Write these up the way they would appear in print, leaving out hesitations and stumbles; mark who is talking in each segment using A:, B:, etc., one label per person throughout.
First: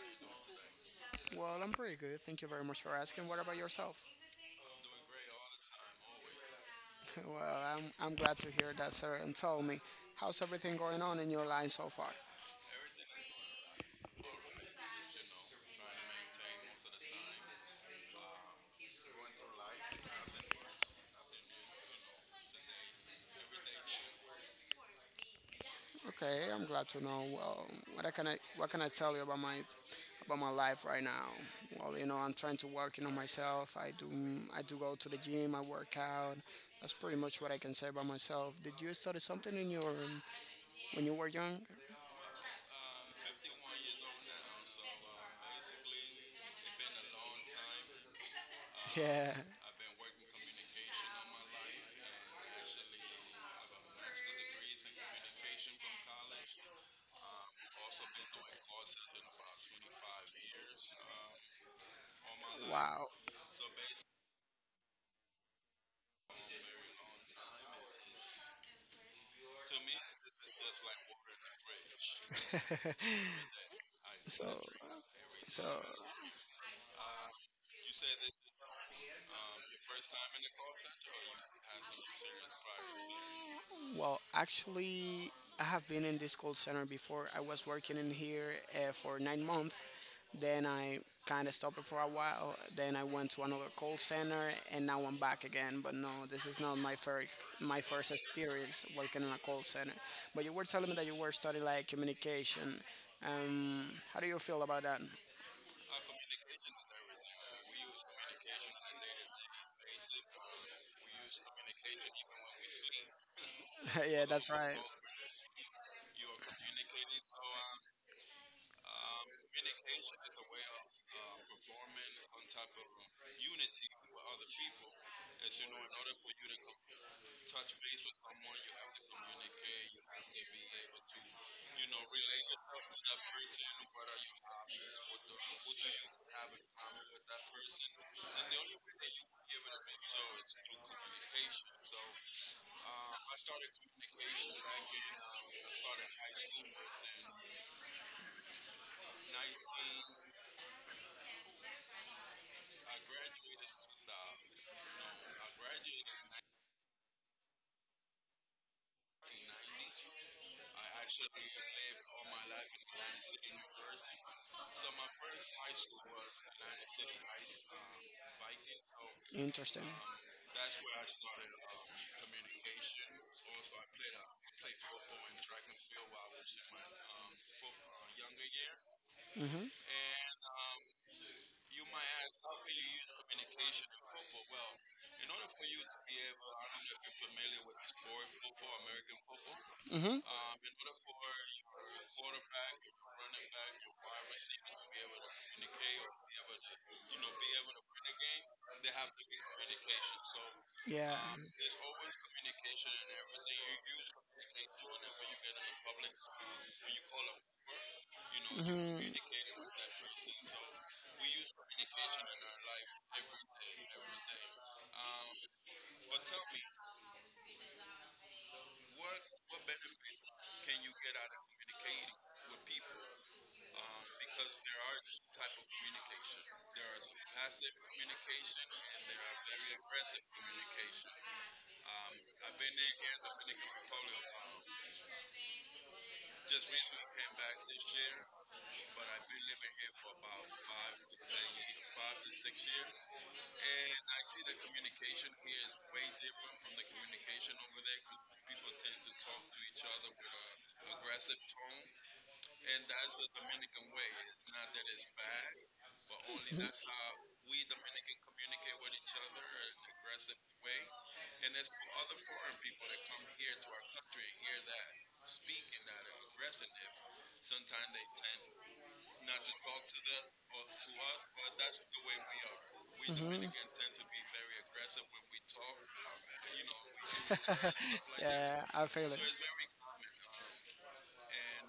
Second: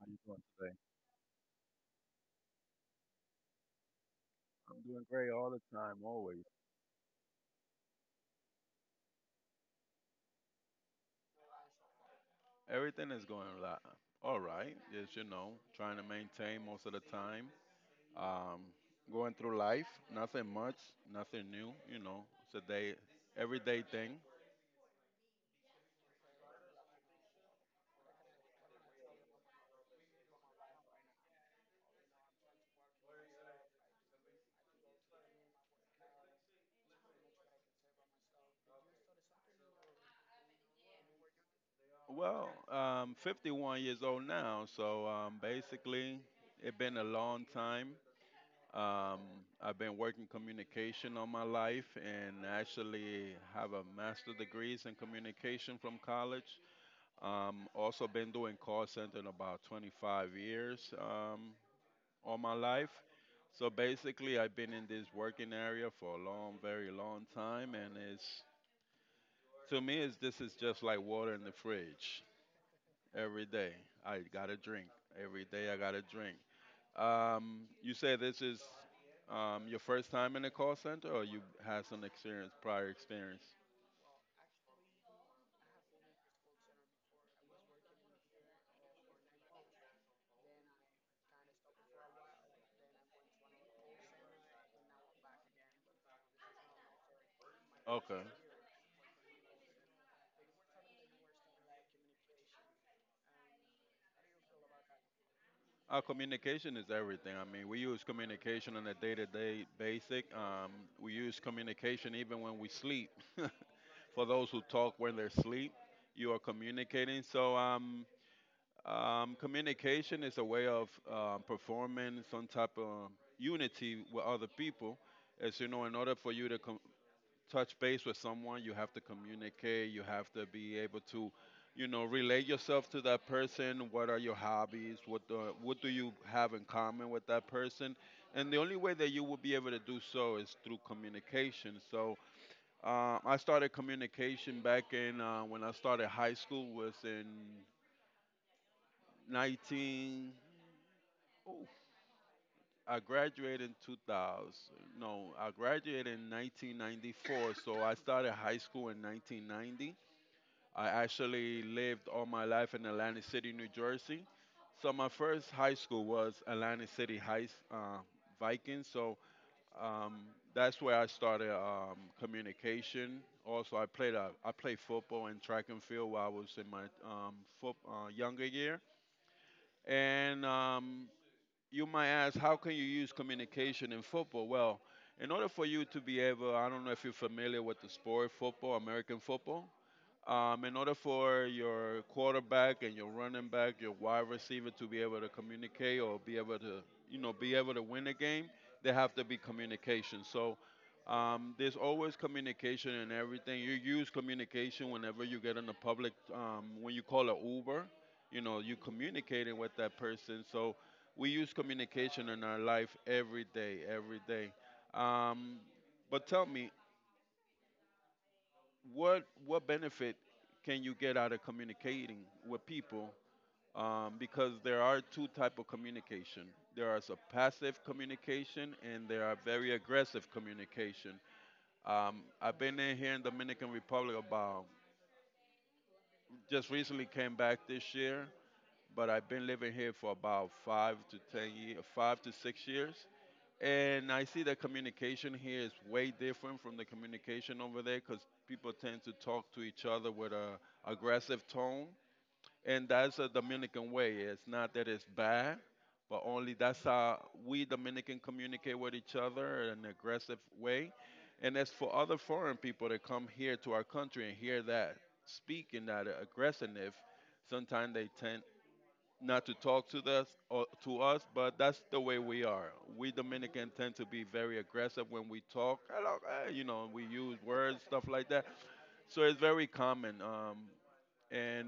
A: How you doing today?
B: Well, I'm pretty good. Thank you very much for asking. What about yourself?
A: I'm doing great all the time, always.
B: Well, I'm glad to hear that, sir. And tell me, how's everything going on in your line so far?
A: Everything is going all right. Just trying to maintain most of the time. Um, Going through life, nothing much, nothing new. You know, it's a day, everyday thing.
B: Okay, I'm glad to know. Well, what can I tell you about my life right now? Well, I'm trying to work myself. I do go to the gym. I work out. That's pretty much what I can say about myself. Did you study something in your when you were young?
A: Well, 51 years old now, so basically, it's been a long time. Um,
B: Yeah.
A: I've been working communication all my life and actually have a master degrees in communication from college. Also been doing call center in about 25 years all my life.
B: Wow.
A: So basically, I've been in this working area for a long, very long time, and it's to me, it's, this is just like water in the fridge. Every day, I
B: So,
A: got a drink. Every
B: so
A: day, I got a drink. You say this is your first time in a call center, or you had some experience, prior experience?
B: actually, I have been in this call center before. I was working in here for 9 months. Then I kind of stopped it for a while. Then I went to another call center, and now I'm back again. But no, this is not my first
A: Okay.
B: experience working in a call center. But you were telling me that you were studying like communication. Um, how do you feel about that?
A: Our communication is everything. I mean, we use communication on a day-to-day basic. We use communication even when we sleep. For
B: Yeah,
A: those
B: that's
A: who
B: right.
A: talk when they're asleep, you are communicating. So communication is a way of performing some type of unity with other people. As you know, in order for you to touch base with someone, you have to communicate, you have to be able to, you know, relate yourself to that person. What are your hobbies? What do you have in common with that person? And the only way that you will be able to do so is through communication. So I started communication back in when I started high school was in 19. Oh, I graduated in 2000. No, I graduated in 1994. So I started high school in 1990. I actually lived all my life in Atlantic City, New Jersey. So my first high school was Atlantic City High, Vikings. So
B: Interesting.
A: um, that's where I started communication. Also, I played football and track and field while I was in my younger year.
B: hmm
A: And you might ask, how can you use communication in football? Well, in order for you to be able, I don't know if you're familiar with the sport football, American football. In order for your quarterback and your running back, your wide receiver to be able to communicate or be able to, you know, be able to win a game, there have to be communication. So
B: Yeah,
A: there's always communication in everything. You use communication whenever you get in the public, when you call an Uber, you know, you communicating with that person. So we use communication in our life every day, every day. Um, but tell me, what benefit can you get out of communicating with people because there are two type of communication. There is a passive communication and there are very aggressive communication. I've been in here in Dominican Republic about, just recently came back this year, but I've been living here for about 5 to 6 years. And I see that communication here is way different from the communication over there because people tend to talk to each other with a aggressive tone, and that's a Dominican way. It's not that it's bad, but only that's how we Dominican communicate with each other in an aggressive way. And as for other foreign people that come here to our country and hear that speak in that aggressiveness, sometimes they tend not to talk to us or to us, but that's the way we are. We Dominican tend to be very aggressive when we talk. Hello, eh, you know, we use words, stuff like that.
B: yeah, I feel it.
A: So it's very common. And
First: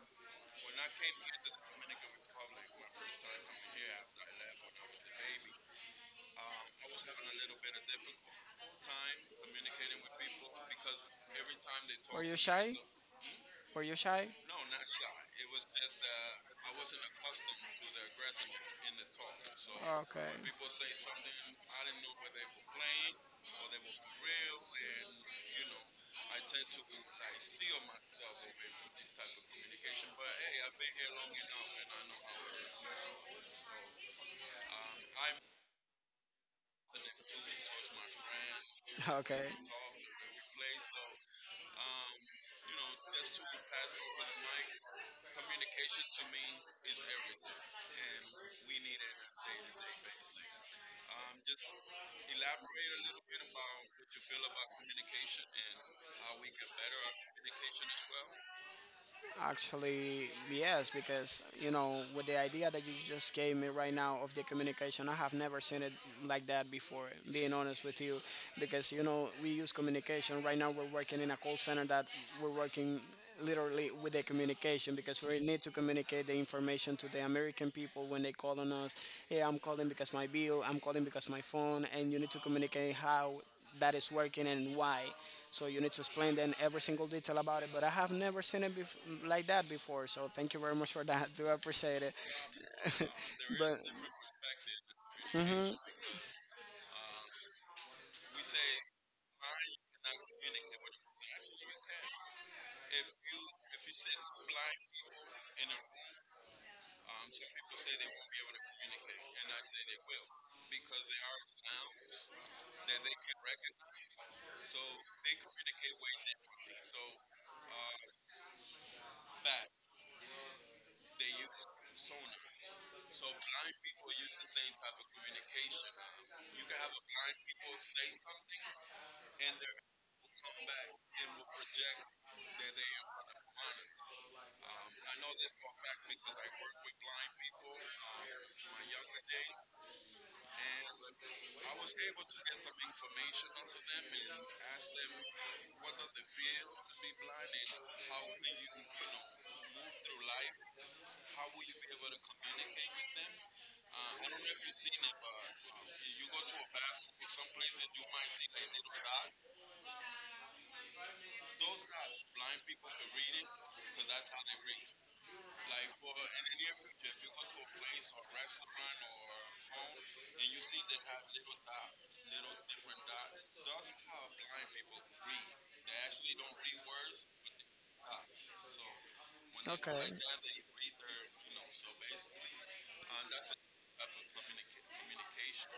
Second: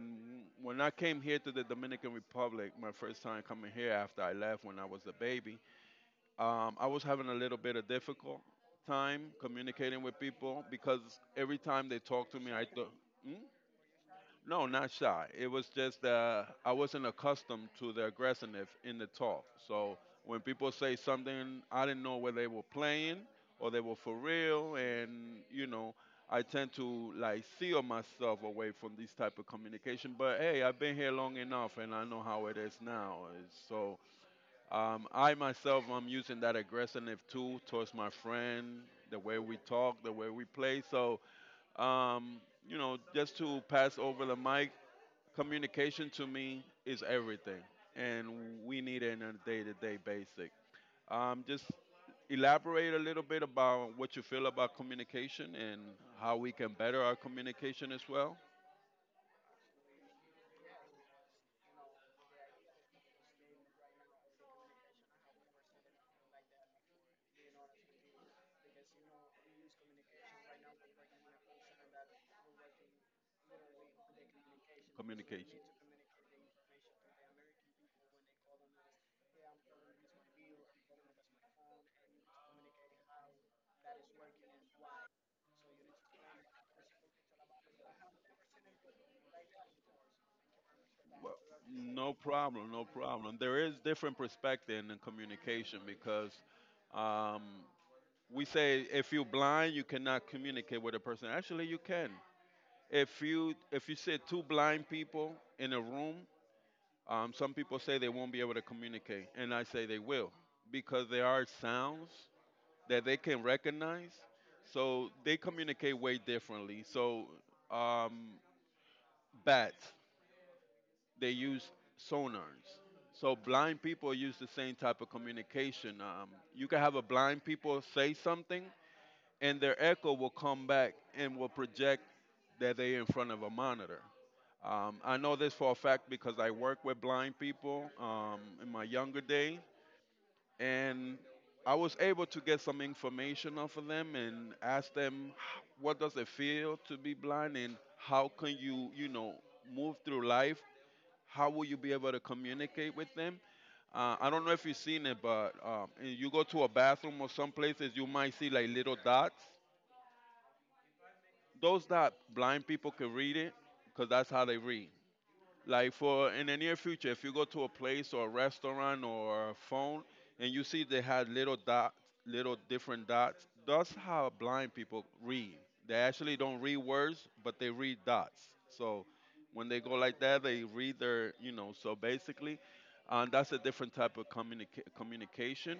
A: When I came here to the Dominican Republic, my first time coming here after I left when I was a baby, I was having a little bit of difficult time communicating with people because every time they talk to me, I
B: Shy?
A: thought. "Hmm?"
B: Were you shy?
A: No, not shy. It was just I wasn't accustomed to the aggressiveness in the talk. So
B: Okay.
A: when people say something, I didn't know whether they were playing or they were for real, and you know, I tend to like seal myself away from this type of communication. But hey, I've been here long enough, and I know how it is now. And so I myself, I'm using that aggressiveness too towards my friend, the way
B: Okay.
A: we talk, the way we play. So um, you know, just to pass over the mic. Communication to me is everything, and we need it on a day-to-day basis. Just elaborate a little bit about what you feel about communication and how we can better our communication as well.
B: Actually, yes, because you know, with the idea that you just gave me right now of the communication, I have never seen it like that before. Being honest with you, because you know, we use communication right now. We're working in a call center that we're working literally with the communication because we
A: Communication.
B: need to communicate the information to the American people when they call on us. Hey, I'm calling because my bill. I'm calling because my phone, and you need to communicate how that is working and why. So you need to explain then every single detail about it. But I have never seen like that before. So thank you very much for that.
A: Well,
B: Do appreciate
A: no
B: it.
A: problem, no problem. There is
B: but
A: different perspective in
B: hmm
A: communication because um, we say if you're blind, you cannot communicate with a person. Actually, you can. If you sit two blind people in a room. Some people say they won't be able to communicate, and I say they will because there are sounds that they can recognize, so they communicate way differently. So, um, bats, they use sonars. So, blind people use the same type of communication. You can have a blind people say something, and their echo will come back and will project that they're in front of a monitor. I know this for a fact because I work with blind people in my younger days, and I was able to get some information off of them and ask them, What does it feel to be blind and how can you, you know, move through life? How will you be able to communicate with them?" I don't know if you've seen it, but you go to a bathroom or some places, you might see like little dots. Those dots, blind people can read it because that's how they read. Like for in the near future, if you go to a place or a restaurant or a phone and you see they had little dot, little different dots, that's how blind people read. They actually don't read words, but they read dots. So when they go
B: Okay,
A: like that, they read their, you know. So basically, that's a different type of communication.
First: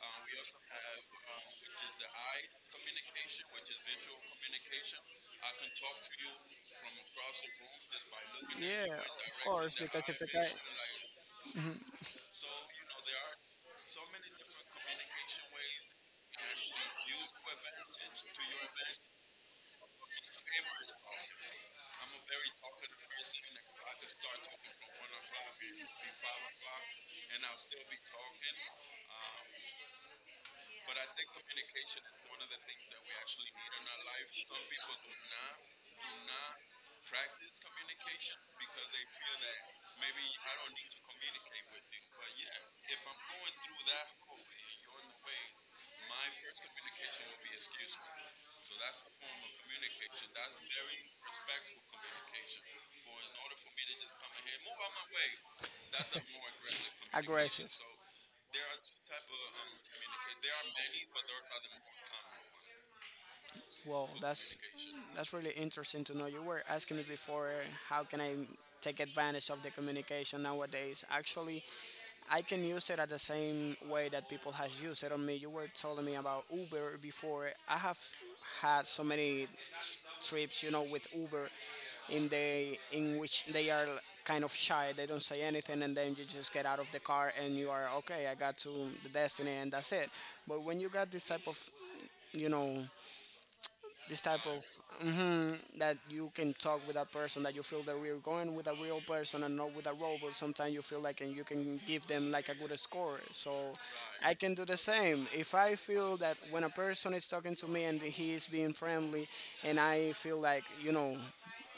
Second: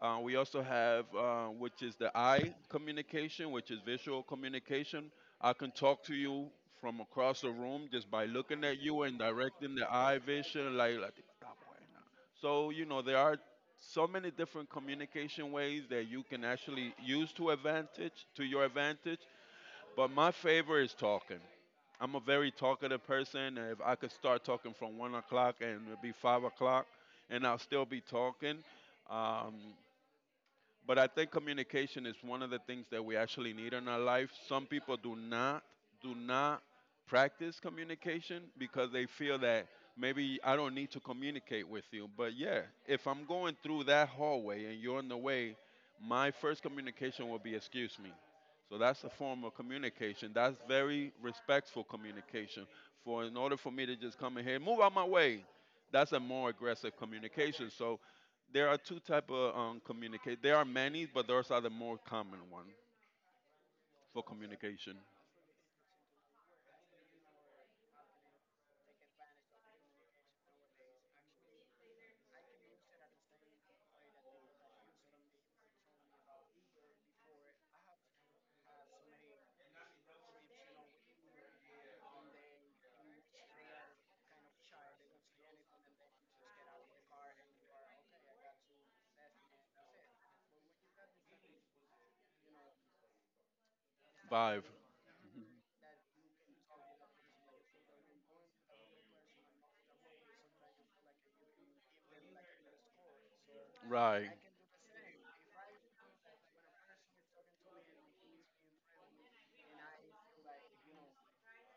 A: We also have, which is the eye communication, which is visual communication. I can talk to you from across the room just by looking at
B: yeah,
A: you and
B: of
A: directing
B: course,
A: the
B: because
A: eye
B: if a guy,
A: vision. Like, "Está buena." So you know there are so many different communication ways that you can actually use to advantage to your advantage. But my favorite is talking. I'm a very talkative person. And If I could start talking from 1 o'clock and it'd be 5 o'clock, and I'll still be talking. Um, but I think communication is one of the things that we actually need in our life. Some people do not practice communication because they feel that maybe I don't need to communicate with you. But yeah, if I'm going through that hallway and you're in the way, my first communication will be excuse me. So that's a form of communication. That's very respectful communication. For in order for me to just come in here, move out my way, that's a more aggressive communication.
B: aggressive.
A: So there are two type of communicate. There are many, but those are the more common one
B: Well,
A: for
B: that's
A: communication.
B: that's really interesting to know. You were asking me before how can I take advantage of the communication nowadays. Actually, I can use it at the same way that people has used it on me. You were telling me about Uber before. I have had so many trips, you know, with Uber in the in which they are kind of shy. They don't say anything, and then you just get out of the car and you are okay. I got to the destiny, and that's it. But when you got you know, this type of
A: Vibe.
B: that you can talk with that person, that you feel that we're going with a real person and not with a robot, sometimes you feel like and you can give them like a good score. So
A: Right.
B: I can do the same if I feel that when a person is talking to me and he is being friendly, and I feel like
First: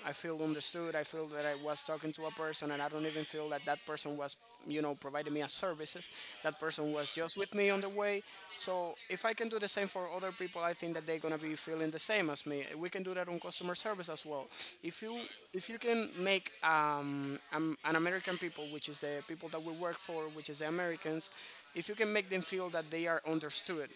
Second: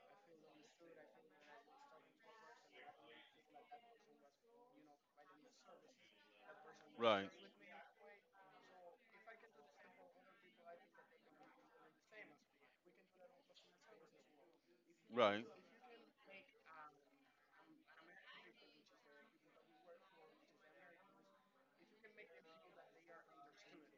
B: I feel understood. I feel that I was talking to a person, and I don't even feel that that person was, you know, providing me a services. That person was
A: Right.
B: just with me on the way. So if I can do the same for other people, I think that they're gonna be feeling the same as me. We can do that on customer service as well. If you
A: Right.
B: if you can make an American people, which is the people that we work for, which is the Americans, if you can make them feel that they are understood,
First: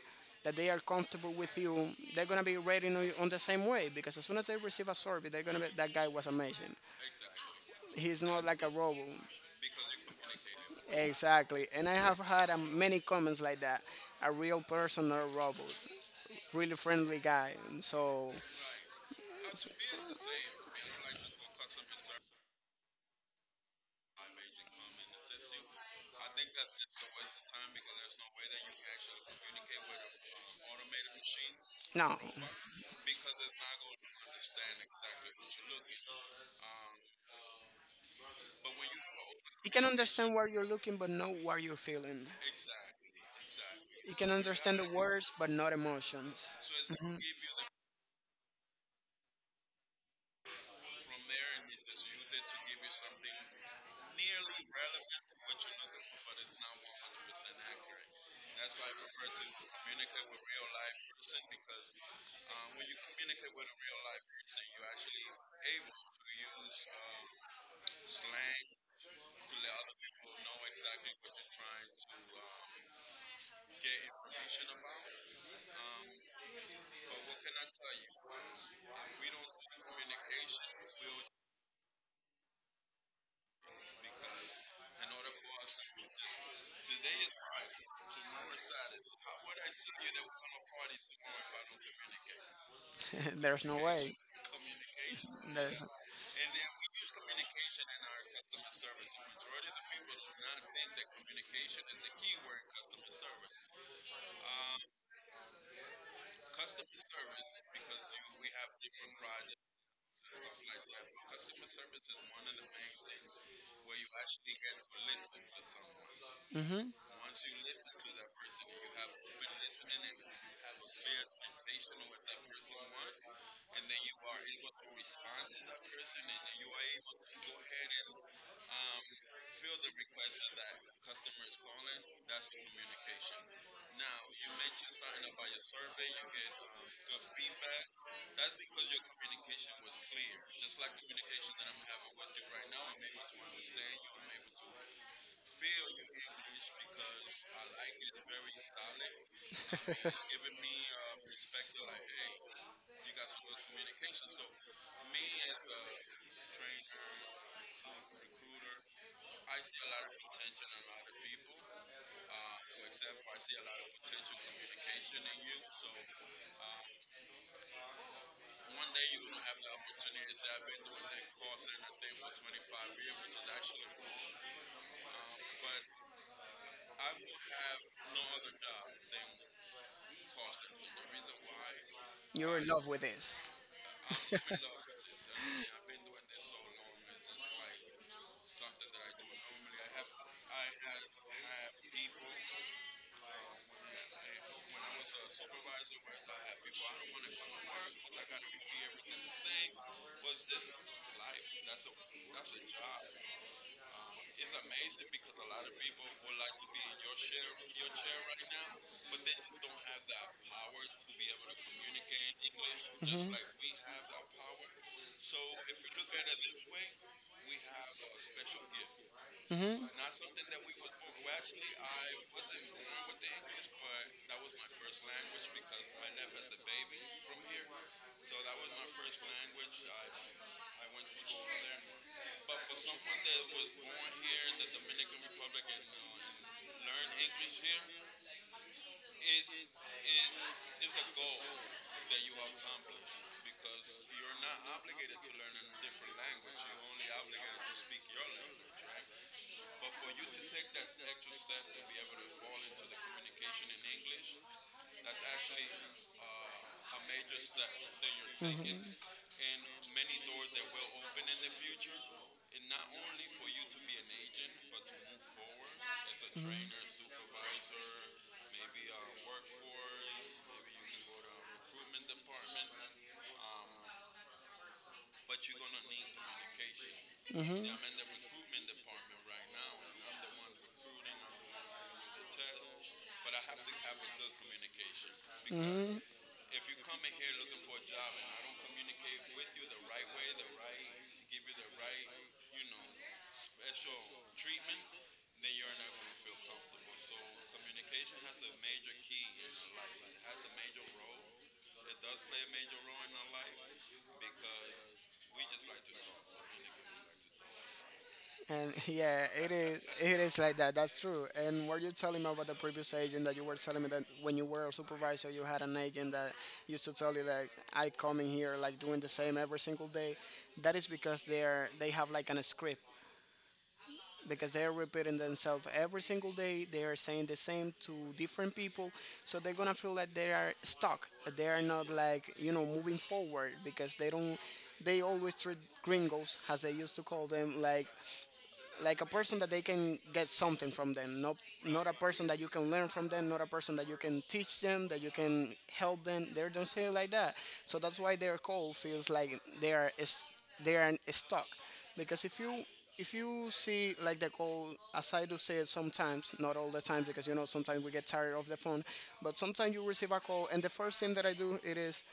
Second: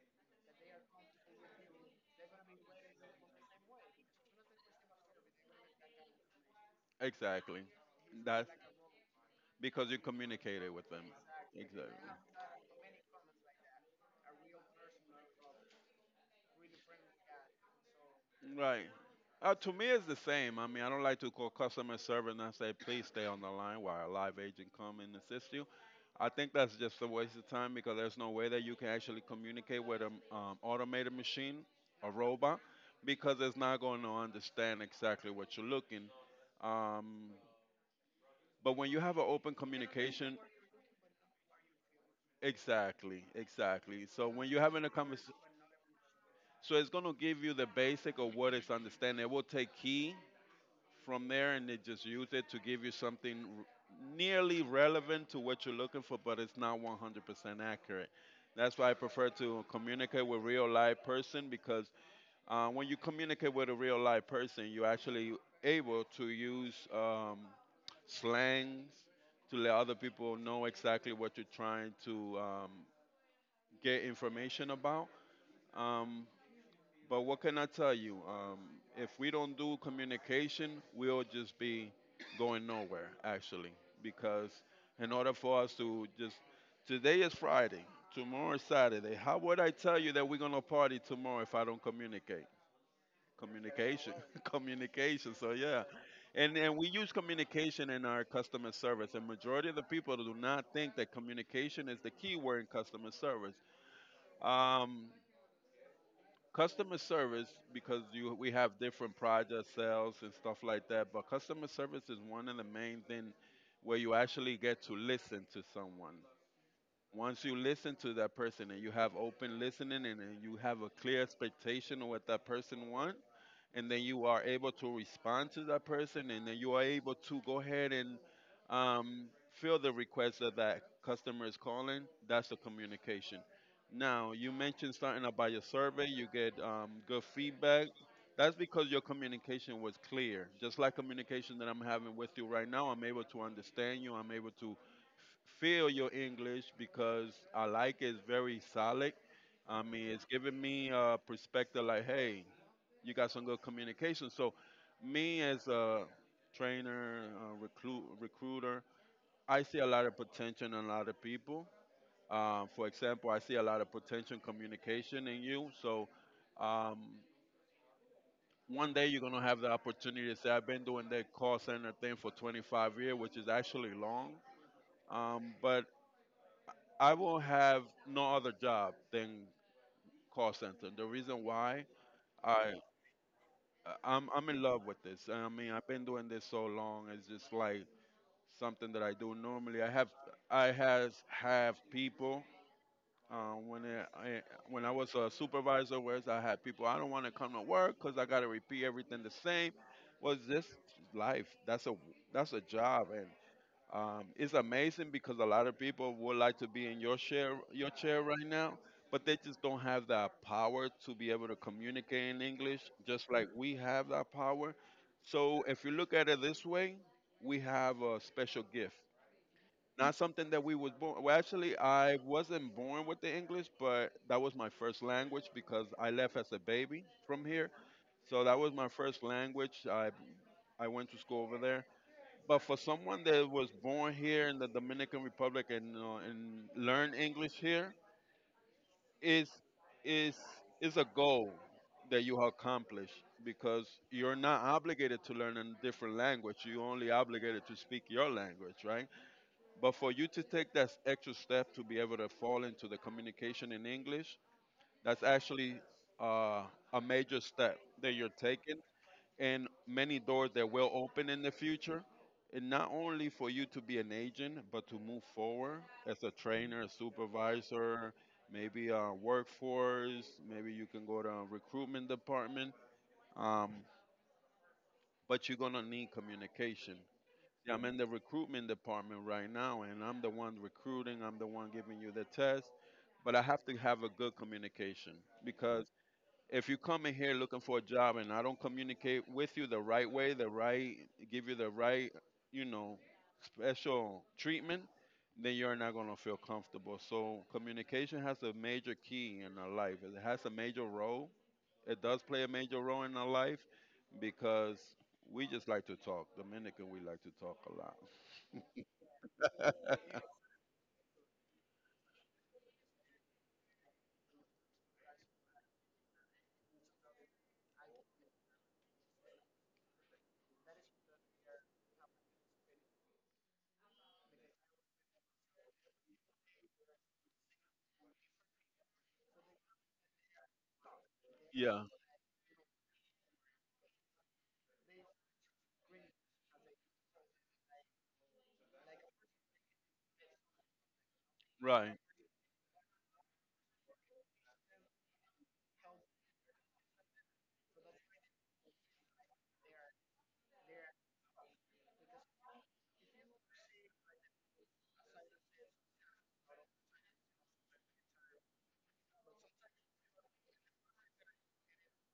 B: that they are comfortable with you, they're gonna be rating you on the same way because as soon as they receive a survey, they're gonna be that guy was amazing.
A: Exactly.
B: He's not
A: That's
B: like a robot.
A: because you communicated with them.
B: Exactly. And I
A: Exactly.
B: have had many comments like that. A real person or a robot. Really friendly guy. So
A: Right. To me, it's the same. I mean, I don't like to call customer service and I say, please stay on the line while a live agent come and assist you. I think that's just a waste of time because there's no way that you can actually communicate with an automated machine, a
B: no,
A: robot, because it's not going to understand exactly what you're looking. Um, but when you have an open
B: he can understand
A: communication,
B: where you're looking, but not where you're feeling.
A: exactly, exactly.
B: He
A: So
B: can
A: when you're
B: understand
A: having
B: the
A: a
B: words,
A: conversation,
B: but not emotions.
A: so it's going to give you the basic of what it's understanding. It will take key from there and they just use it to give you something nearly relevant to what you're looking for, but it's not 100% accurate. That's why I prefer to communicate with real live person because when you communicate with a real live person, you're actually able to use slangs to let other people know exactly what you're trying to get information about. Um, but what can I tell you? If we don't do communication, we'll just be going nowhere, actually. Because in order for us to just, today is Friday, tomorrow is Saturday. How would I tell you that we're going to party tomorrow if I don't communicate?
B: There's no
A: Communication,
B: way.
A: communication. So, yeah.
B: There's.
A: And we use communication in our customer service. And majority of the people do not think that communication is the key word in customer service. Um, Customer service, because you we have different project sales and stuff like that, but customer service is one of the main thing where you actually get to listen to someone.
B: Mhm.
A: Once you listen to that person and you have open listening, and you have a clear expectation of what that person wants, and then you are able to respond to that person, and then you are able to go ahead and um, fill the request that that customer is calling. That's the communication. Now, you mentioned starting out by your survey, you get good feedback. That's because your communication was clear. Just like communication that I'm having with you right now, I'm able to understand you. I'm able to feel your English because I like it. It's very solid. I mean, it's giving me a perspective like, hey, you got some good communication. So, me as a trainer, recruiter, I see a lot of potential in a lot of people. For example, I see a lot of potential in communication in you. So, um, one day you're gonna have the opportunity to say, "I've been doing that call center thing for 25 years, which is actually long." But I will have no other job than call center. The reason why
B: You're in
A: I
B: love with this.
A: I'm in love with this. I mean, I've been doing this so long. It's just like something that I do normally. I have I has have people. Uh, when I, I when I was a supervisor, whereas I had people, I don't want to come to work because I got to repeat everything the same. Was this life? That's a job, and it's amazing because a lot of people would like to be in your chair right now, but they just don't have that power to be able to communicate in English, just like we have that power. So if you look at it this way, we have a special gift, not something that we was born. Well, actually, I wasn't born with the English, but that was my first language because I left as a baby from here. So that was my first language. I went to school over there, but for someone that was born here in the Dominican Republic and learn English here is is is a goal that you accomplish because you're not obligated to learn a different language. You only obligated to speak your language, right? But for you to take that extra step to be able to fall into the communication in English, that's actually uh, a major step that you're taking and many doors that will open in the future. And not only for you to be an agent, but to move forward as a trainer, supervisor, maybe a workforce, maybe you can go to a recruitment department. Um, but you're gonna need communication.
B: Mm-hmm.
A: See, I'm in the recruitment department right now, and I'm the one recruiting. I'm the one giving you the test, but I have to have a good communication because
B: Hmm.
A: if you come in here looking for a job and I don't communicate with you the right way, the right give you the right, you know, special treatment, then you're not going to feel comfortable. So communication has a major key in our life. It has a major role. It does play a major role in our life because we just like to talk. Dominican, we like to talk a lot.
B: And yeah, it is like that. That's true. And what you're telling me about the previous agent that you were telling me that when you were a supervisor, you had an agent that used to tell you like I come in here like doing the same every single day. That is because they have like an script because they're repeating themselves every single day. They are saying the same to different people, so they're gonna feel that they are stuck. That They are
A: Yeah,
B: not like, you know, moving forward because they don't. They always treat gringos, as they used to call them, like a person that they can get something from them, not not a
A: right.
B: person that you can learn from them, not a person that you can teach, them that you can help them. They don't say it like that, so that's why their call feels like they are is they are stuck. Because if you see like the call as I do say it sometimes, not all the time, because you know sometimes we get tired of the phone, but sometimes you receive a call and the first thing that I do it is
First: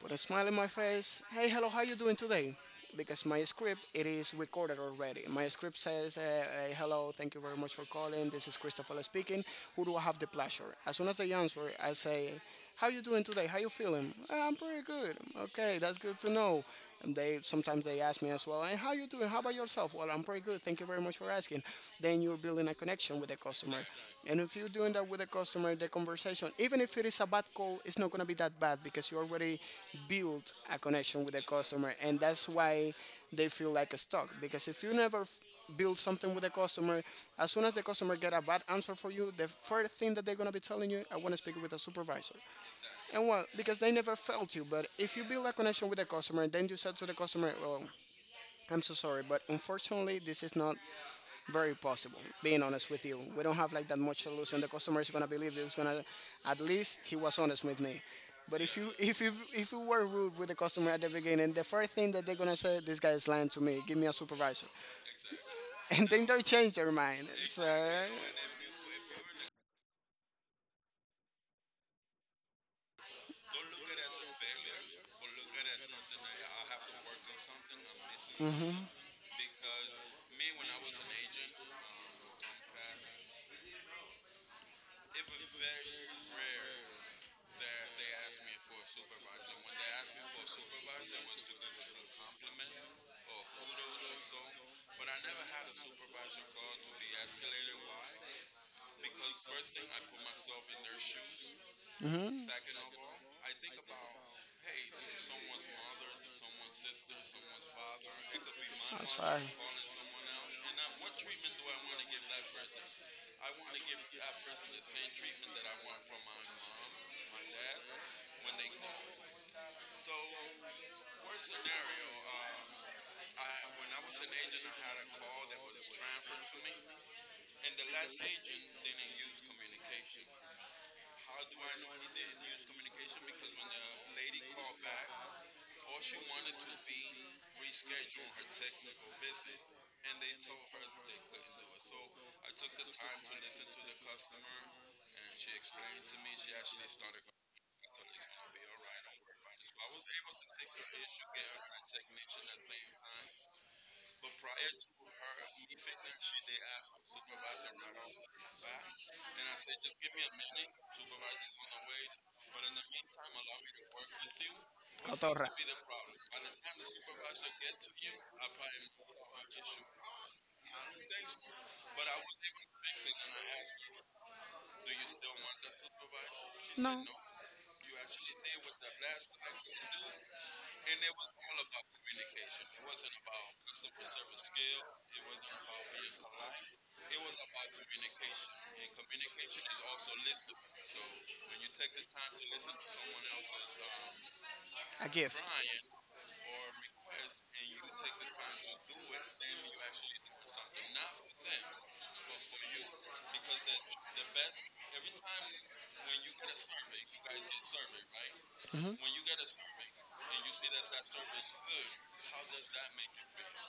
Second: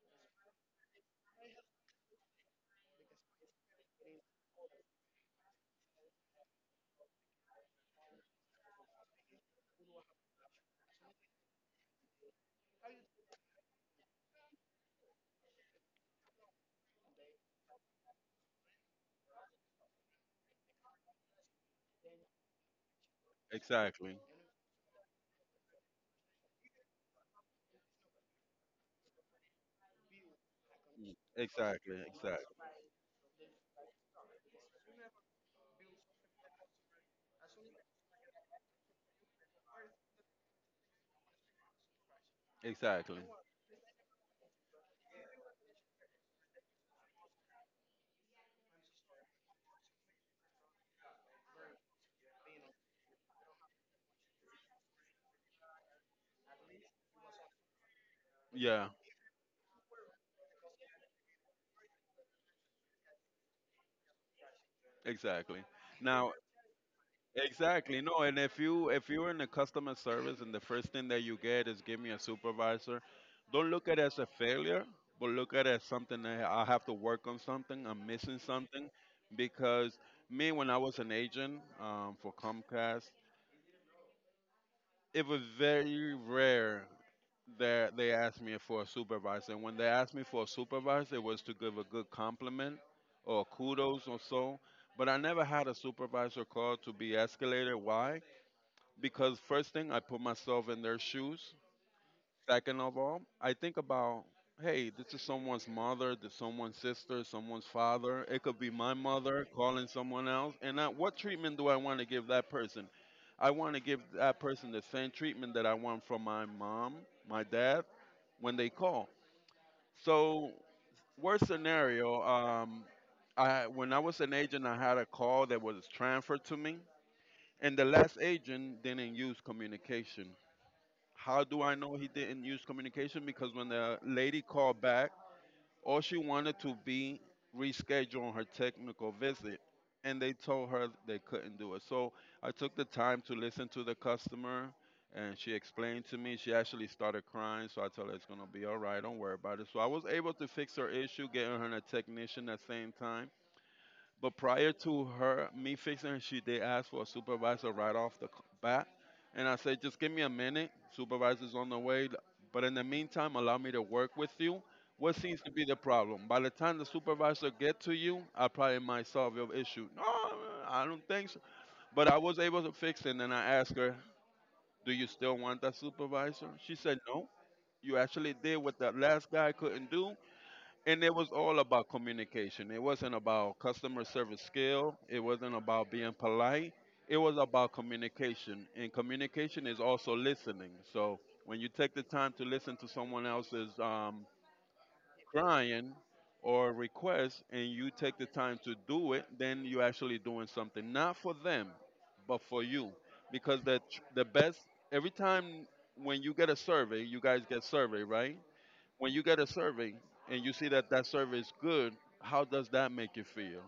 B: put a smile in my face. Hey, hello, how you doing today? Because my script it is recorded already. My script says, "Hello, thank you very much for calling. This is Christopher speaking. Who do I have the pleasure?" As soon as they answer, I say, "How you doing today? How you feeling? I'm pretty good. Okay, that's good to know." And they sometimes they ask me as well, "And how you doing? How about yourself?" Well, I'm pretty good. Thank you very much for asking. Then you're building a connection with the customer,
A: Exactly.
B: and if you're doing that with the customer, the conversation, even if it is a bad call, it's not gonna be that bad because you already built a connection with the customer,
A: Exactly.
B: and
A: Exactly.
B: that's why they feel like a stock. Because if you never build something with the customer, as soon as the customer get a bad answer for you, the first thing that they're gonna be telling you, "I want to speak with a supervisor."
A: Exactly.
B: And well, because they never failed you, but if you build a connection with the customer, then you said to the customer, well, I'm so sorry, but unfortunately, this is not very possible. Being honest with you, we don't have like that much solution. The customer is gonna believe it's gonna, at least he was honest with me. But if
A: Yeah,
B: you if you if you were rude with the customer at the beginning, the first thing that they're gonna say, this guy is lying to me. Give me a supervisor,
A: exactly.
B: and then
A: Now,
B: they change their mind. So,
A: exactly. No, and if you if you're in the customer service and the first thing that you get is give me a supervisor, don't look at it as a failure, but look at it as something that I have to work on something, I'm missing something because me when I was an agent for Comcast, it was very rare that they asked me for a supervisor. And when they asked me for a supervisor, it was to give a good compliment or kudos or so. But I never had a supervisor call to be escalated. Why? Because first thing I put myself in their shoes.
B: mm,
A: Second of all, I think about, hey, this is someone's mother, this is someone's sister, someone's father. It could be my
B: that's right.
A: mother calling someone else. And I, what treatment do I want to give that person? I want to give that person the same treatment that I want from my mom, my dad when they call. So worst scenario, I when I was an agent, I had a call that was transferred to me, and the last agent didn't use communication. How do I know he didn't use communication? Because when the lady called back, all she wanted to be reschedule her technical visit, and they told her they couldn't do it. So I took the time to listen to the customer, and she explained to me. She actually started crying, so I told her it's gonna be all right. Don't worry about it. So I was able to fix her issue, getting her a technician at the same time, but prior to her, me fixing her, she they asked for a supervisor right off the bat, and I said, just give me a minute. Supervisor's on the way, but in the meantime, allow me to work with you. What seems to be the problem? By the time the supervisor get to you, I probably might solve your issue. No, I don't think so. But I was able to fix it, and then I asked her, do you still want that supervisor? She said,
B: No.
A: no. You actually did what that last guy couldn't do. And it was all about communication. It wasn't about customer service skill. It wasn't about being polite. It was about communication. And communication is also listening. So when you take the time to listen to someone else's
B: A gift.
A: crying or request and you take the time to do it, then you're actually doing something, not for them, but for you. Because the best, every time when you get a survey, you guys get survey, right? When you get a survey and you see that that survey is good, how does that make you feel?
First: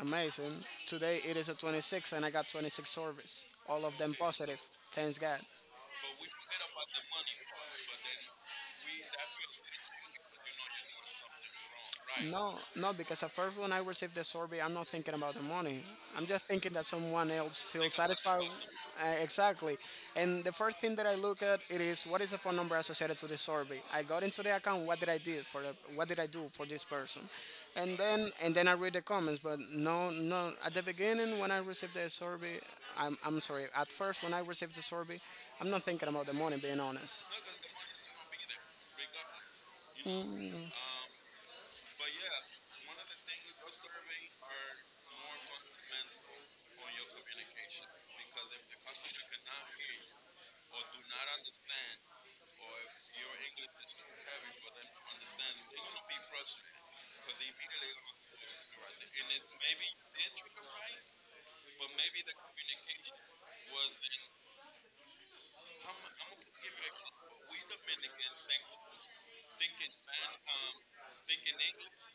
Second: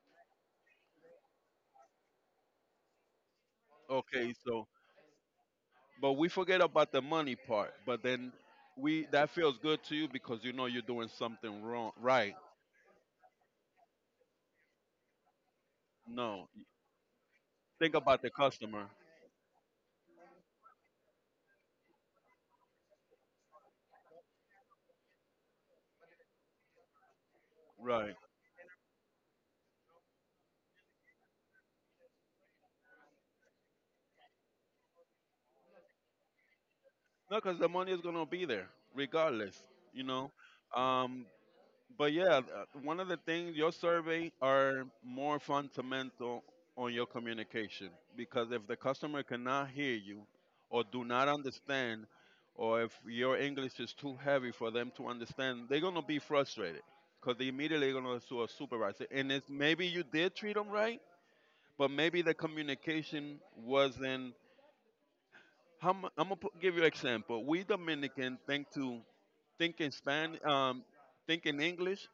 B: Amazing. Today it is a 26 and I got 26 surveys. All of them
A: Okay,
B: positive.
A: so
B: Thanks God.
A: but we forget about the money part, but then we that feels good to you because you know you're doing something wrong, right?
B: No, no, because at first when I receive the survey, I'm not thinking about the money. I'm just
A: No,
B: thinking that someone else feels
A: think about the
B: satisfied.
A: customer,
B: Exactly. And the first thing that I look at it is what is the phone number associated to the survey. I got into the account. What did I do for what did I do for this person? And
A: right?
B: then I read the comments. But no, no. At the beginning when I received the survey, I'm sorry. At first when I received the survey, I'm not thinking about the money. Being honest.
A: No, because the money is gonna be there regardless, you know. Um, But yeah, one of the things your survey are more fundamental on your communication because if the customer cannot hear you or do not understand or if your English is too heavy for them to understand, they're going to be frustrated because they immediately going to sue a supervisor. And it's maybe you did treat them right, but maybe the communication wasn't. I'm going to give you an example. We Dominican think in Spanish, think in English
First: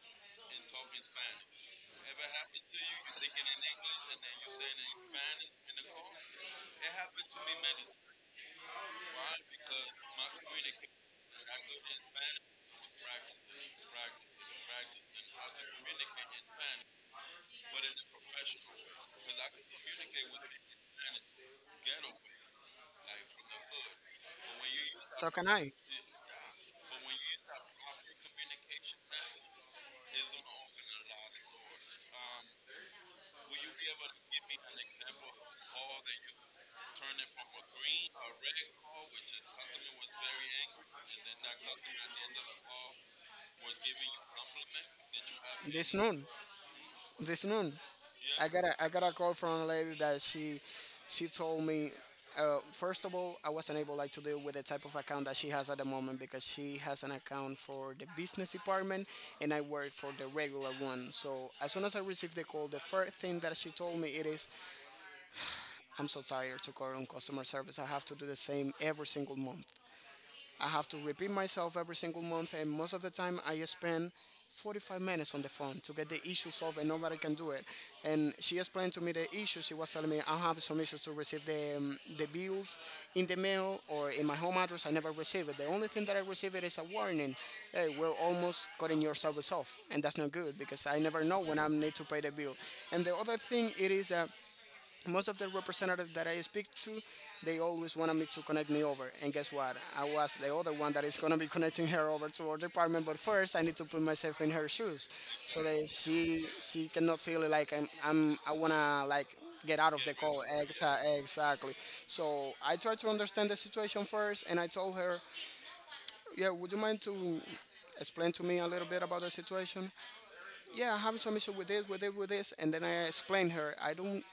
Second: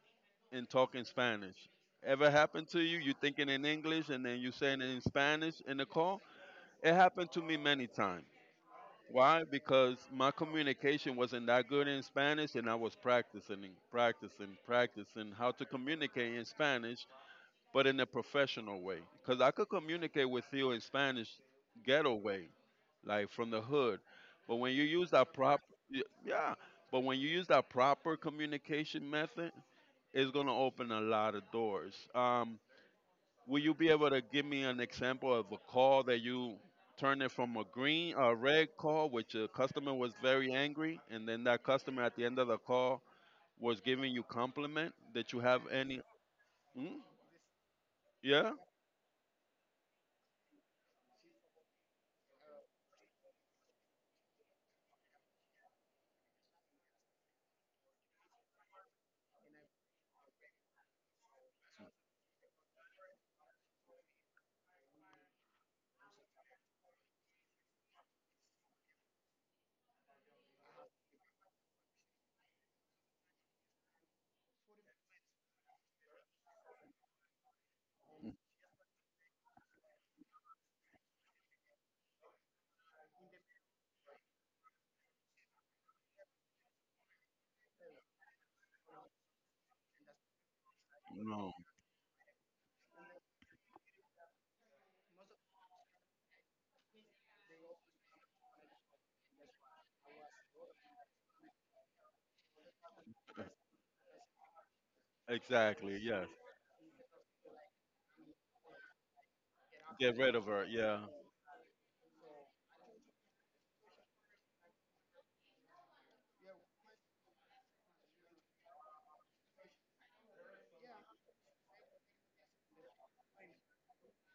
A: and talking Spanish. Ever happened to you? You thinking in English and then you saying it in Spanish in the call? It happened to me many times. Why? Because my communication wasn't that good in Spanish and I was practicing, and practicing, practicing how to communicate in Spanish, but in a professional way. Because I could communicate with you in Spanish ghetto way, like from the hood. But when you use
B: So
A: that
B: can
A: prop,
B: I?
A: y- yeah, but when you use that proper communication method, it's going to open a lot of doors. Will you be able to give me an example of a call that you turned it from a red call, which a customer was very angry, and then that customer at the end of the call was giving you compliment? Did you have
B: this
A: any?
B: noon
A: Mm?
B: this noon I
A: Yeah.
B: got a call from a lady that she told me first of all, I wasn't able like to deal with the type of account that she has at the moment because she has an account for the business department, and I work for the regular one. So as soon as I received the call, the first thing that she told me it is, I'm so tired to call on customer service. I have to do the same every single month. I have to repeat myself every single month, and most of the time I spend 45 minutes on the phone to get the issue solved, and nobody can do it. And she explained to me the issue. She was telling me I have some issues to receive the bills in the mail or in my home address. I never receive it. The only thing that I receive it is a warning. Hey, we're almost cutting your service off, and that's not good because I never know
A: No.
B: when I need to pay the bill. And the other thing it is that most of the representatives that I speak to, they always wanted me to connect me over. And guess what? I was the other one that is gonna be connecting her over to our department. But first, I need to put myself in her shoes, so that
A: Exactly. Yes.
B: she cannot feel it like I wanna like get out of the
A: Get rid
B: call.
A: of her. Yeah.
B: Exactly. So I tried to understand the situation first, and I told her, yeah, would you mind to explain to me a little bit about the situation? Yeah, I'm having some issue with this, with it, with this, and then I explained her. I don't,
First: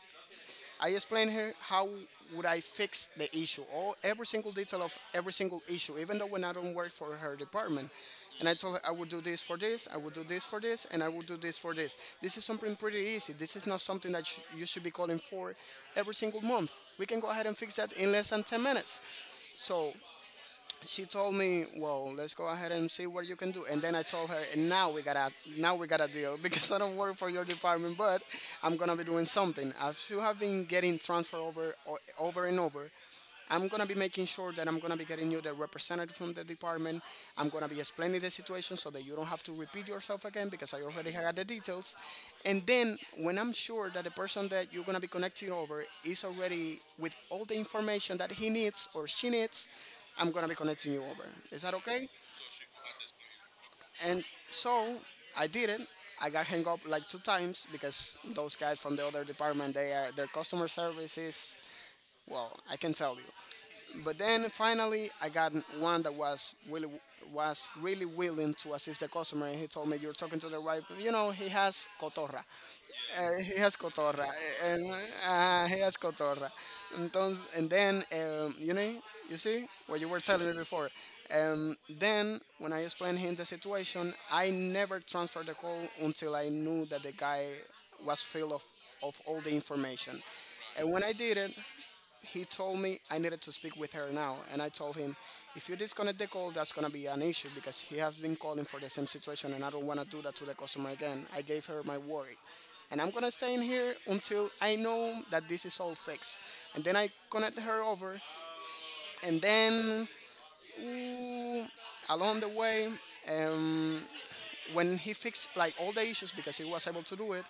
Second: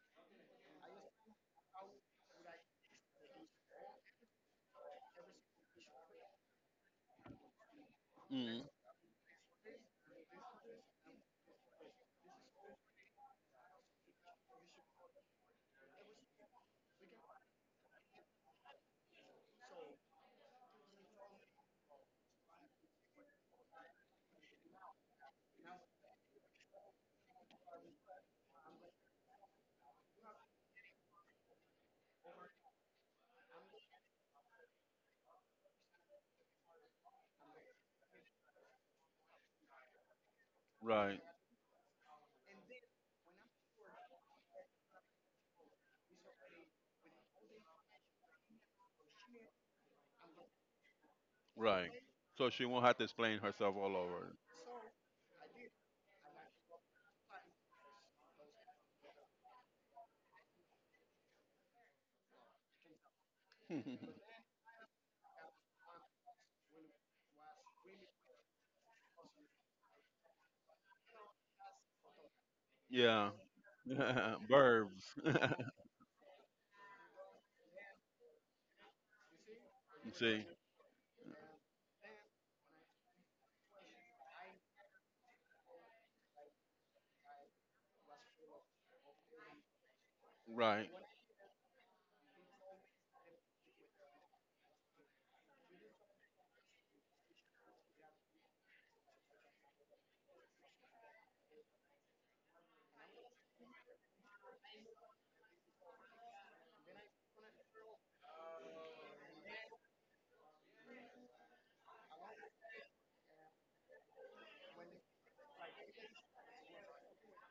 B: I explain her how would I fix the issue, all every single detail of every single issue, even though when I don't work for her department. And I
A: Mm.
B: told her I would do this for this, I would do this for this, and I would do this for this. This is something pretty easy. This is not something that you should be calling for every single month. We can go ahead and fix that in less than 10 minutes. So she told me, "Well, let's go ahead and see what you can do." And then I told her, "And now we gotta deal because I don't work for your department, but I'm gonna be doing something. As you have been getting transfer over, over and over, I'm gonna be making sure that I'm gonna be getting you the representative from the department. I'm gonna be explaining the situation so that you don't have to repeat yourself again because I already
A: Right.
B: had the details. And then when I'm sure that the person that you're gonna be connecting over is already with all the information that he needs or she needs, I'm gonna be connecting you over. Is that
A: Right.
B: okay?"
A: So she won't have to explain herself all
B: And
A: over.
B: so I did it. I got hung up like two times because those guys from the other department, they are their customer service is, well, I can tell you. But then finally, I got one that was really, was really willing to assist the customer, and he told me, "You're talking to the right." You know, he has cotorra.
A: Yeah.
B: He has cotorra, and
A: Verbs.
B: he has cotorra. Entonces, and then you see what you were
A: See.
B: telling me before. Then when I explained him the situation, I never transferred the call until I knew that the guy was filled of all the information.
A: Right.
B: And when I did it, he told me I needed to speak with her now, and I told him, if you disconnect the call, that's gonna be an issue because he has been calling for the same situation, and I don't wanna do that to the customer again. I gave her my word, and I'm gonna stay in here until I know that this is all fixed. And then I connect her over, and then ooh, along the way, um, when he fixed like all the issues because he was able to do it,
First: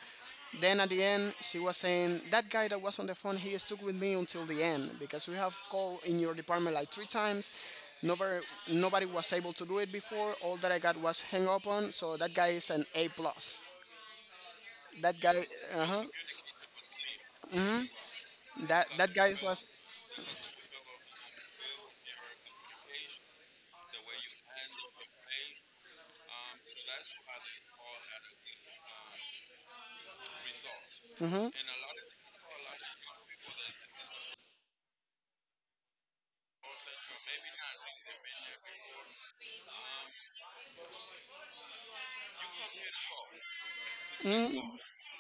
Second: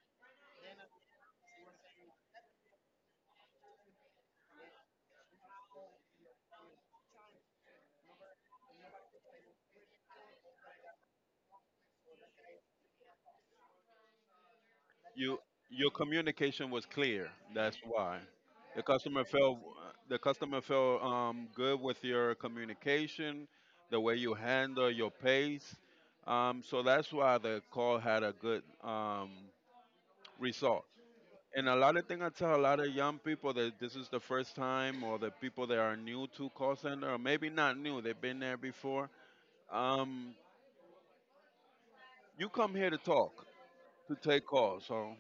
B: then at the end she was saying that guy that was on the phone, he stuck with me until the end because we have called in your department like three times. Nobody, nobody was able to do it before. All that I got was hung up on. So that guy is an A+. That guy,
A: You
B: uh
A: your
B: huh.
A: communication was clear. That's why the
B: That
A: customer
B: guy
A: felt
B: was.
A: the customer felt good with your communication, the way you handle your pace. So that's why the call had a good result.
B: Mm-hmm,
A: And a lot of thing I tell a lot of young people that this is the first time, or the people that are new to call center, or maybe not new, they've been there before. Um, you come here to talk, to take calls. So,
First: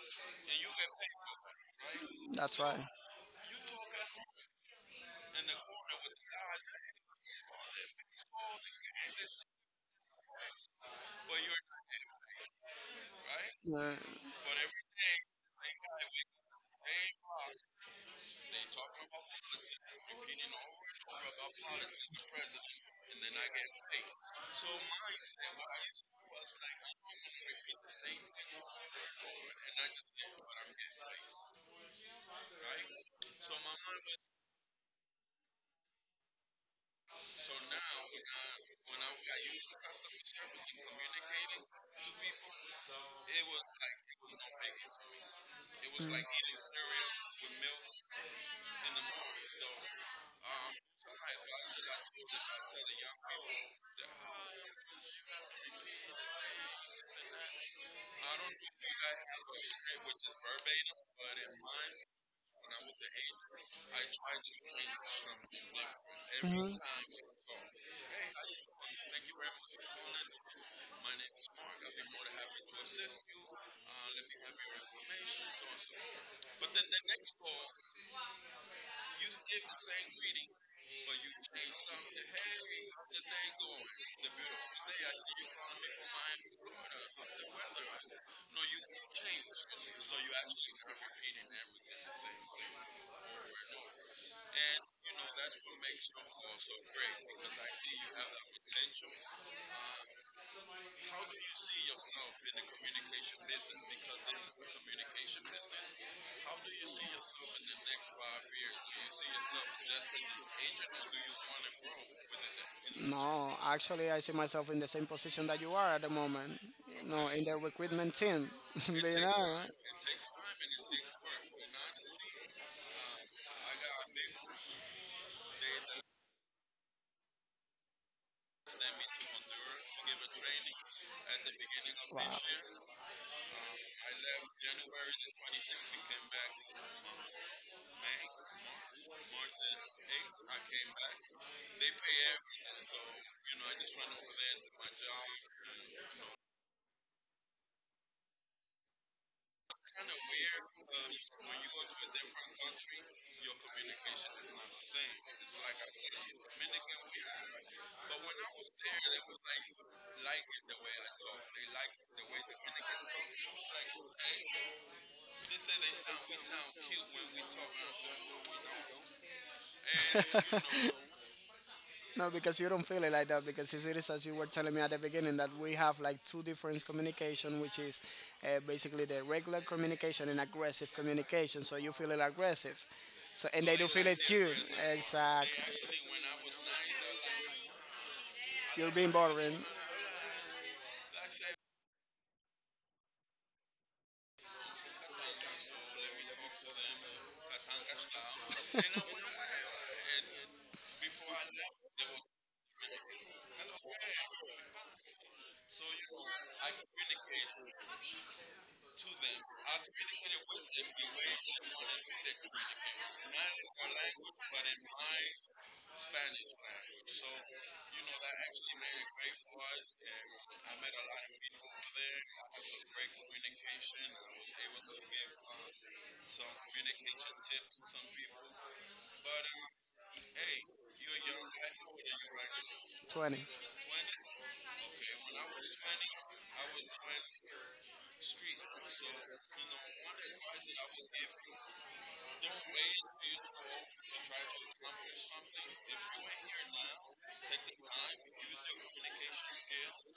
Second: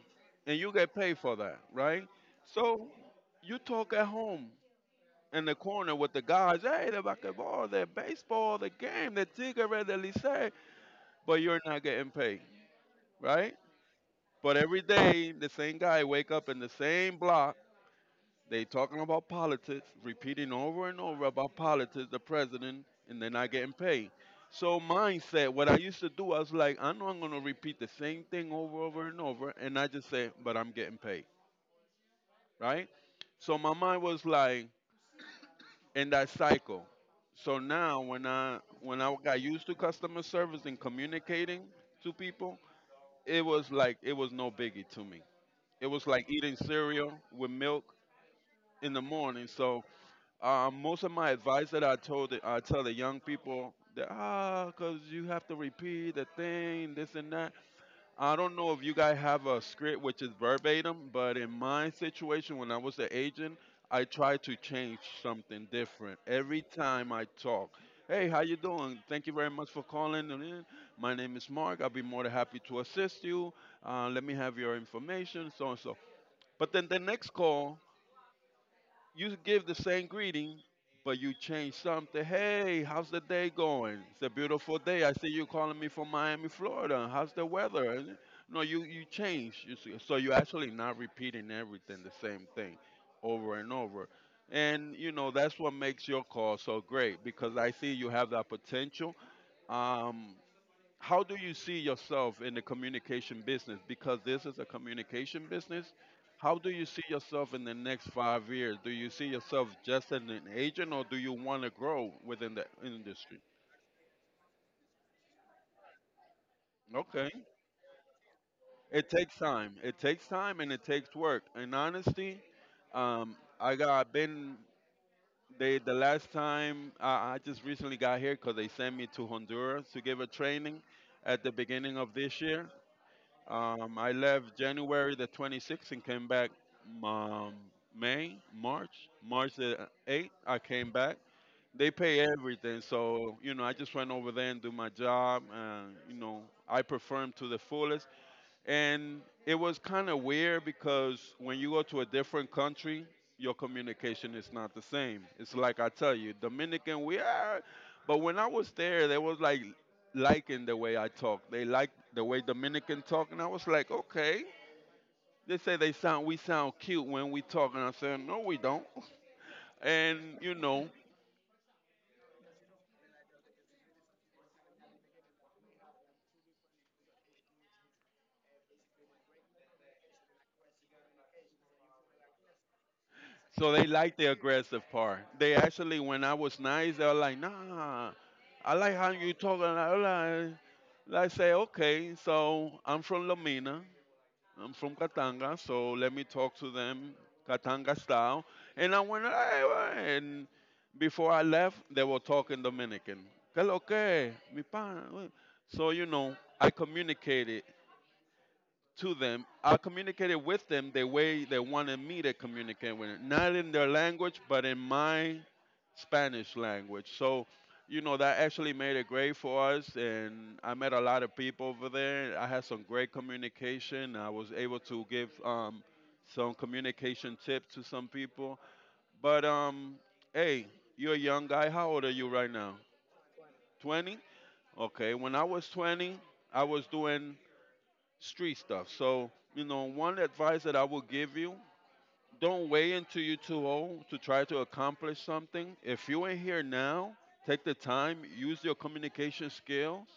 A: and you get paid for that, right?
B: that's right.
A: So, you talk at home in the corner with the guys. Hey, the basketball, the baseball, the game, the cigarette, the lycée, but you're not getting paid, right?
B: Uh,
A: But every day, the same guy wake up in the same block. They talking about politics, repeating over and over about politics, the president, and they're not getting paid. So mindset, what I used to do, I was like, I know I'm gonna repeat the same thing over, over and over, and I just say, but I'm getting paid, right? So my mind was like in that cycle. So now when I got used to customer service and communicating to people, it was like it was no biggie to me. It was like eating cereal with milk in the morning. So most of my advice that I tell the young people that cause you have to repeat the thing, this and that. I don't know if you guys have a script which is verbatim, but in my situation, when I was an agent, I tried to change something different every time I talk. Hey, how you doing? Thank you very much for calling in. My name is Mark. I'll be more than happy to assist you. Let me have your information, so and so. But then the next call, you give the same greeting, but you change something. Hey, how's the day going? It's a beautiful day. I see you calling me from Miami, Florida. How's the weather? And no, you change. So you're actually not repeating everything, the same thing, over and over. And you know that's what makes your call so great because I see you have that potential. Um, how do you see yourself in the communication business, because this is a communication business? How do you see yourself in the next 5 years? Do you see yourself just as an agent, or do you want to grow within the industry?
B: no, actually, I see myself in the same position that you are at the moment. You know,
A: Okay.
B: in the recruitment team. you
A: It takes
B: know,
A: time, it takes time, and it takes work in honesty. Um, I got been they the last time I just recently got here because they sent me to Honduras to give a training at the beginning of
B: Wow.
A: this year. I left January the 26th and came back um, March the 8th. I came back. They pay everything, so you know I just went over there and do my job, and you know I performed to the fullest. And it was kind of weird because when you go to a different country, your communication is not the same. It's like I tell you, Dominican, we are. But when I was there, they was like liking the way I talk. They liked the way Dominican talk, and I was like, okay. They say they sound, we sound cute when we talk, and I said, no, we don't. And you know,
B: No, because you don't feel it like that. Because it is as you were telling me at the beginning that we have like two different communication, which is basically the regular communication and aggressive communication. So you feel it aggressive. So and
A: so
B: they do
A: they
B: feel
A: like
B: it
A: the
B: cute.
A: aggressive part.
B: Exact.
A: They actually, when I was nice, they were like, nah, I
B: You're
A: like
B: being
A: how you
B: boring.
A: talk. And I say, okay, so I'm from Lomina, I'm from Katanga, so let me talk to them Katanga style. And I went, "Hey, hey," and before I left, they were talking Dominican. Que lo que, mi pan. So, you know, I communicated to them. I communicated with them the way they wanted me to communicate with them, not in their language, but in my Spanish language. So, you know, that actually made it great for us, and I met a lot of people over there. I had some great communication. I was able to give some communication tips to some people. But, hey, you're a young guy. How old are you right now?
B: 20.
A: 20? Okay, when I was 20, I was doing street stuff. So, you know, one advice that I would give you, don't wait until you're too old to try to accomplish something. If you ain't here now, take the time, use your communication skills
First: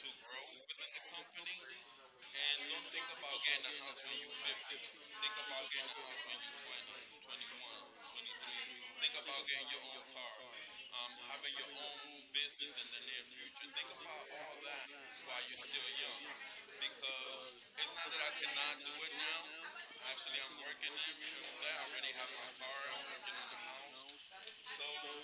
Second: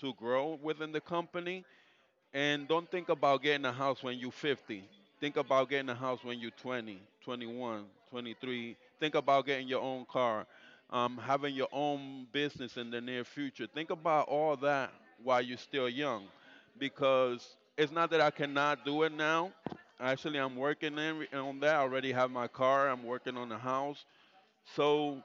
A: to grow within the company, and don't think about getting a house when you're 50. Think about getting a house when you're 20, 21, 23. Think about getting your own car, having your own business in the near future. Think about all that while you're still young, because it's not that I cannot do it now. Actually, I'm working in, on that. I already have my car, I'm working on the house. So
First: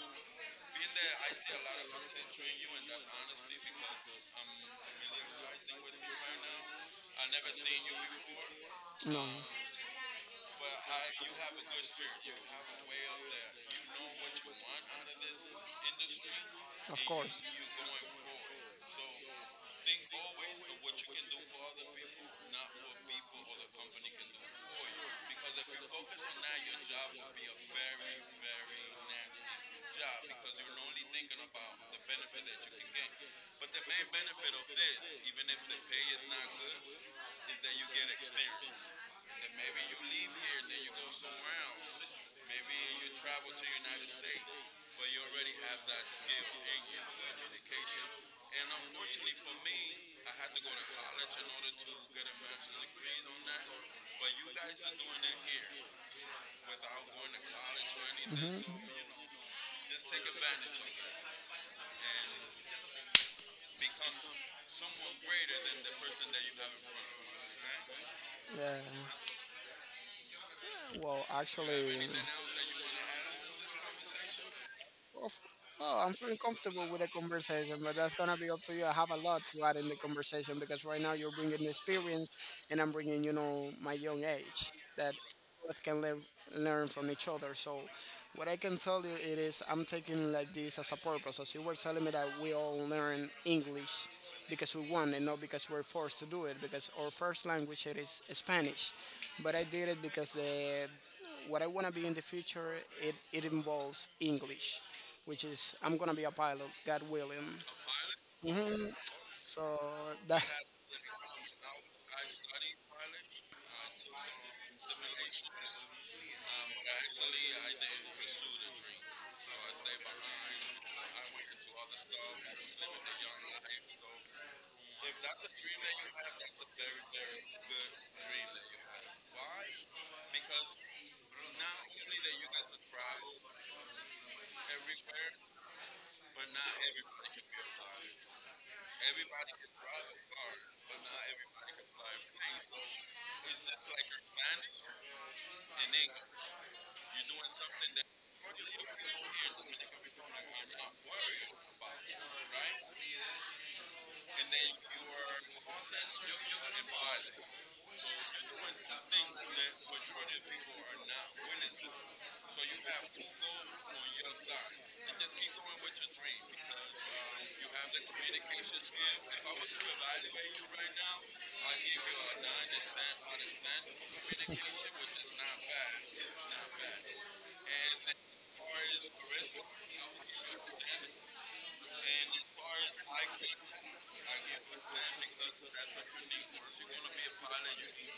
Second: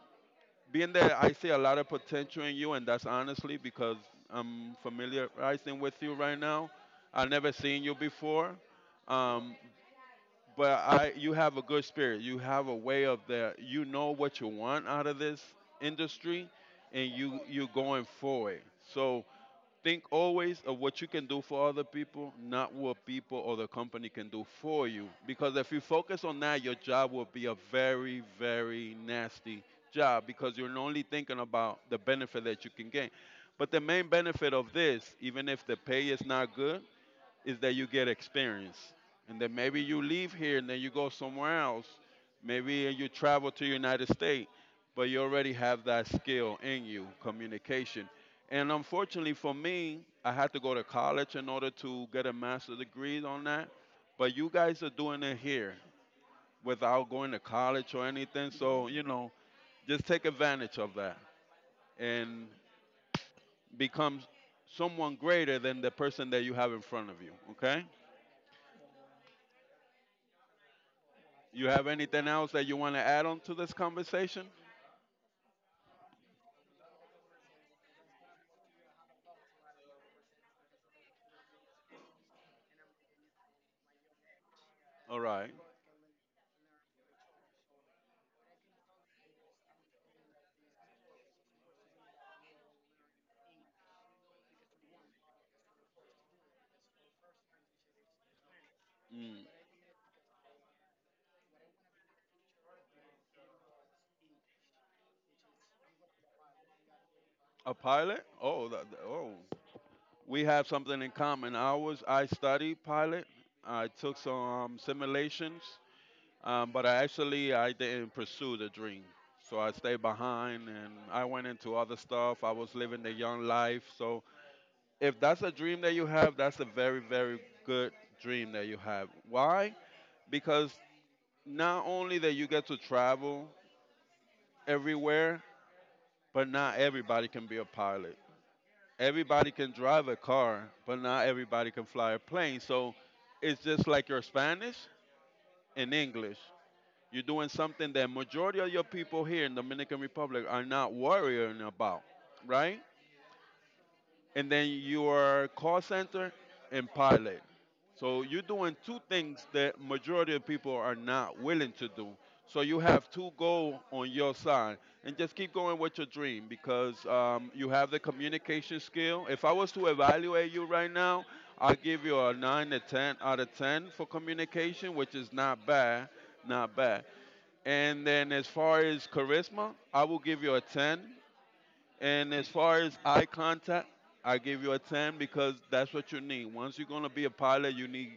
A: being that I see a lot of potential in you, and that's honestly because I'm familiarizing with you right now. I've never seen you before,
B: No.
A: um, but I you have a good spirit. You have a way of that. You know what you want out of this industry,
B: Of
A: and you
B: course.
A: you going forward. So think always of what you can do for other people, not what people or the company can do for you. Because if you focus on that, your job will be a very, very nasty job, because you're only thinking about the benefit that you can gain. But the main benefit of this, even if the pay is not good, is that you get experience. And then maybe you leave here and then you go somewhere else. Maybe you travel to United States, but you already have that skill in you, communication. And unfortunately for me, I had to go to college in order to get a master's degree on that. But you guys are doing it here without going to college or anything. So, you know, just take advantage of that and become someone greater than the person that you have in front of you, okay?
B: Yeah. Well,
A: You have
B: actually,
A: anything else that you want to add on to this conversation?
B: Of, oh, I'm feeling comfortable with the conversation, but that's gonna be up to you. I have a lot to add in the conversation because right now you're bringing the experience, and I'm bringing, my young age, that
A: All right.
B: both can live learn from each other. So, what I can tell you it is I'm taking like this as a purpose. As you were telling me that we all learn English because we want and not because we're forced to do it because our first language it is Spanish,
A: Mm.
B: but I did it because the what I want to be in the future, it involves English, which is I'm gonna be a pilot, God willing.
A: A pilot? Oh,
B: hmm
A: that, that- oh.
B: So that
A: We have something in common. I studied pilot. I took some simulations, but I didn't pursue the dream. So I stayed behind and I went into other stuff. I was living the young life. So if that's a dream that you have, that's a very, very good dream that you have. Why? Because not only that you get to travel everywhere, but not everybody can be a pilot. Everybody can drive a car, but not everybody can fly a plane. So it's just like your Spanish and English. You're doing something that majority of your people here in Dominican Republic are not worrying about, right? And then your call center and pilot. So you're doing two things that majority of people are not willing to do. So you have two goals on your side, and just keep going with your dream, because you have the communication skill. If I was to evaluate you right now, I'll give you a nine to ten out of ten for communication, which is not bad, not bad. And then as far as charisma, I will give you a ten, and as far as eye contact, I give you a 10, because that's what you need. Once you're going to be a pilot, you need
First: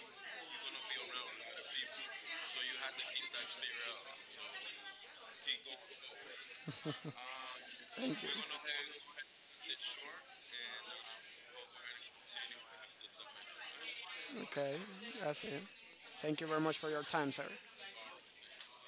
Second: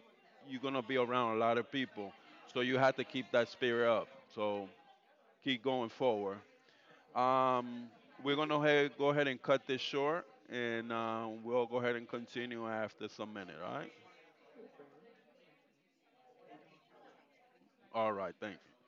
A: you're going to be around a lot of people. So you have to keep that spirit up. So keep going forward. Um, we're going to go ahead and cut this short and we'll go ahead and continue after some minute, all right?
B: Okay, that's it. Thank you very much for your time, sir.
A: All right, thanks.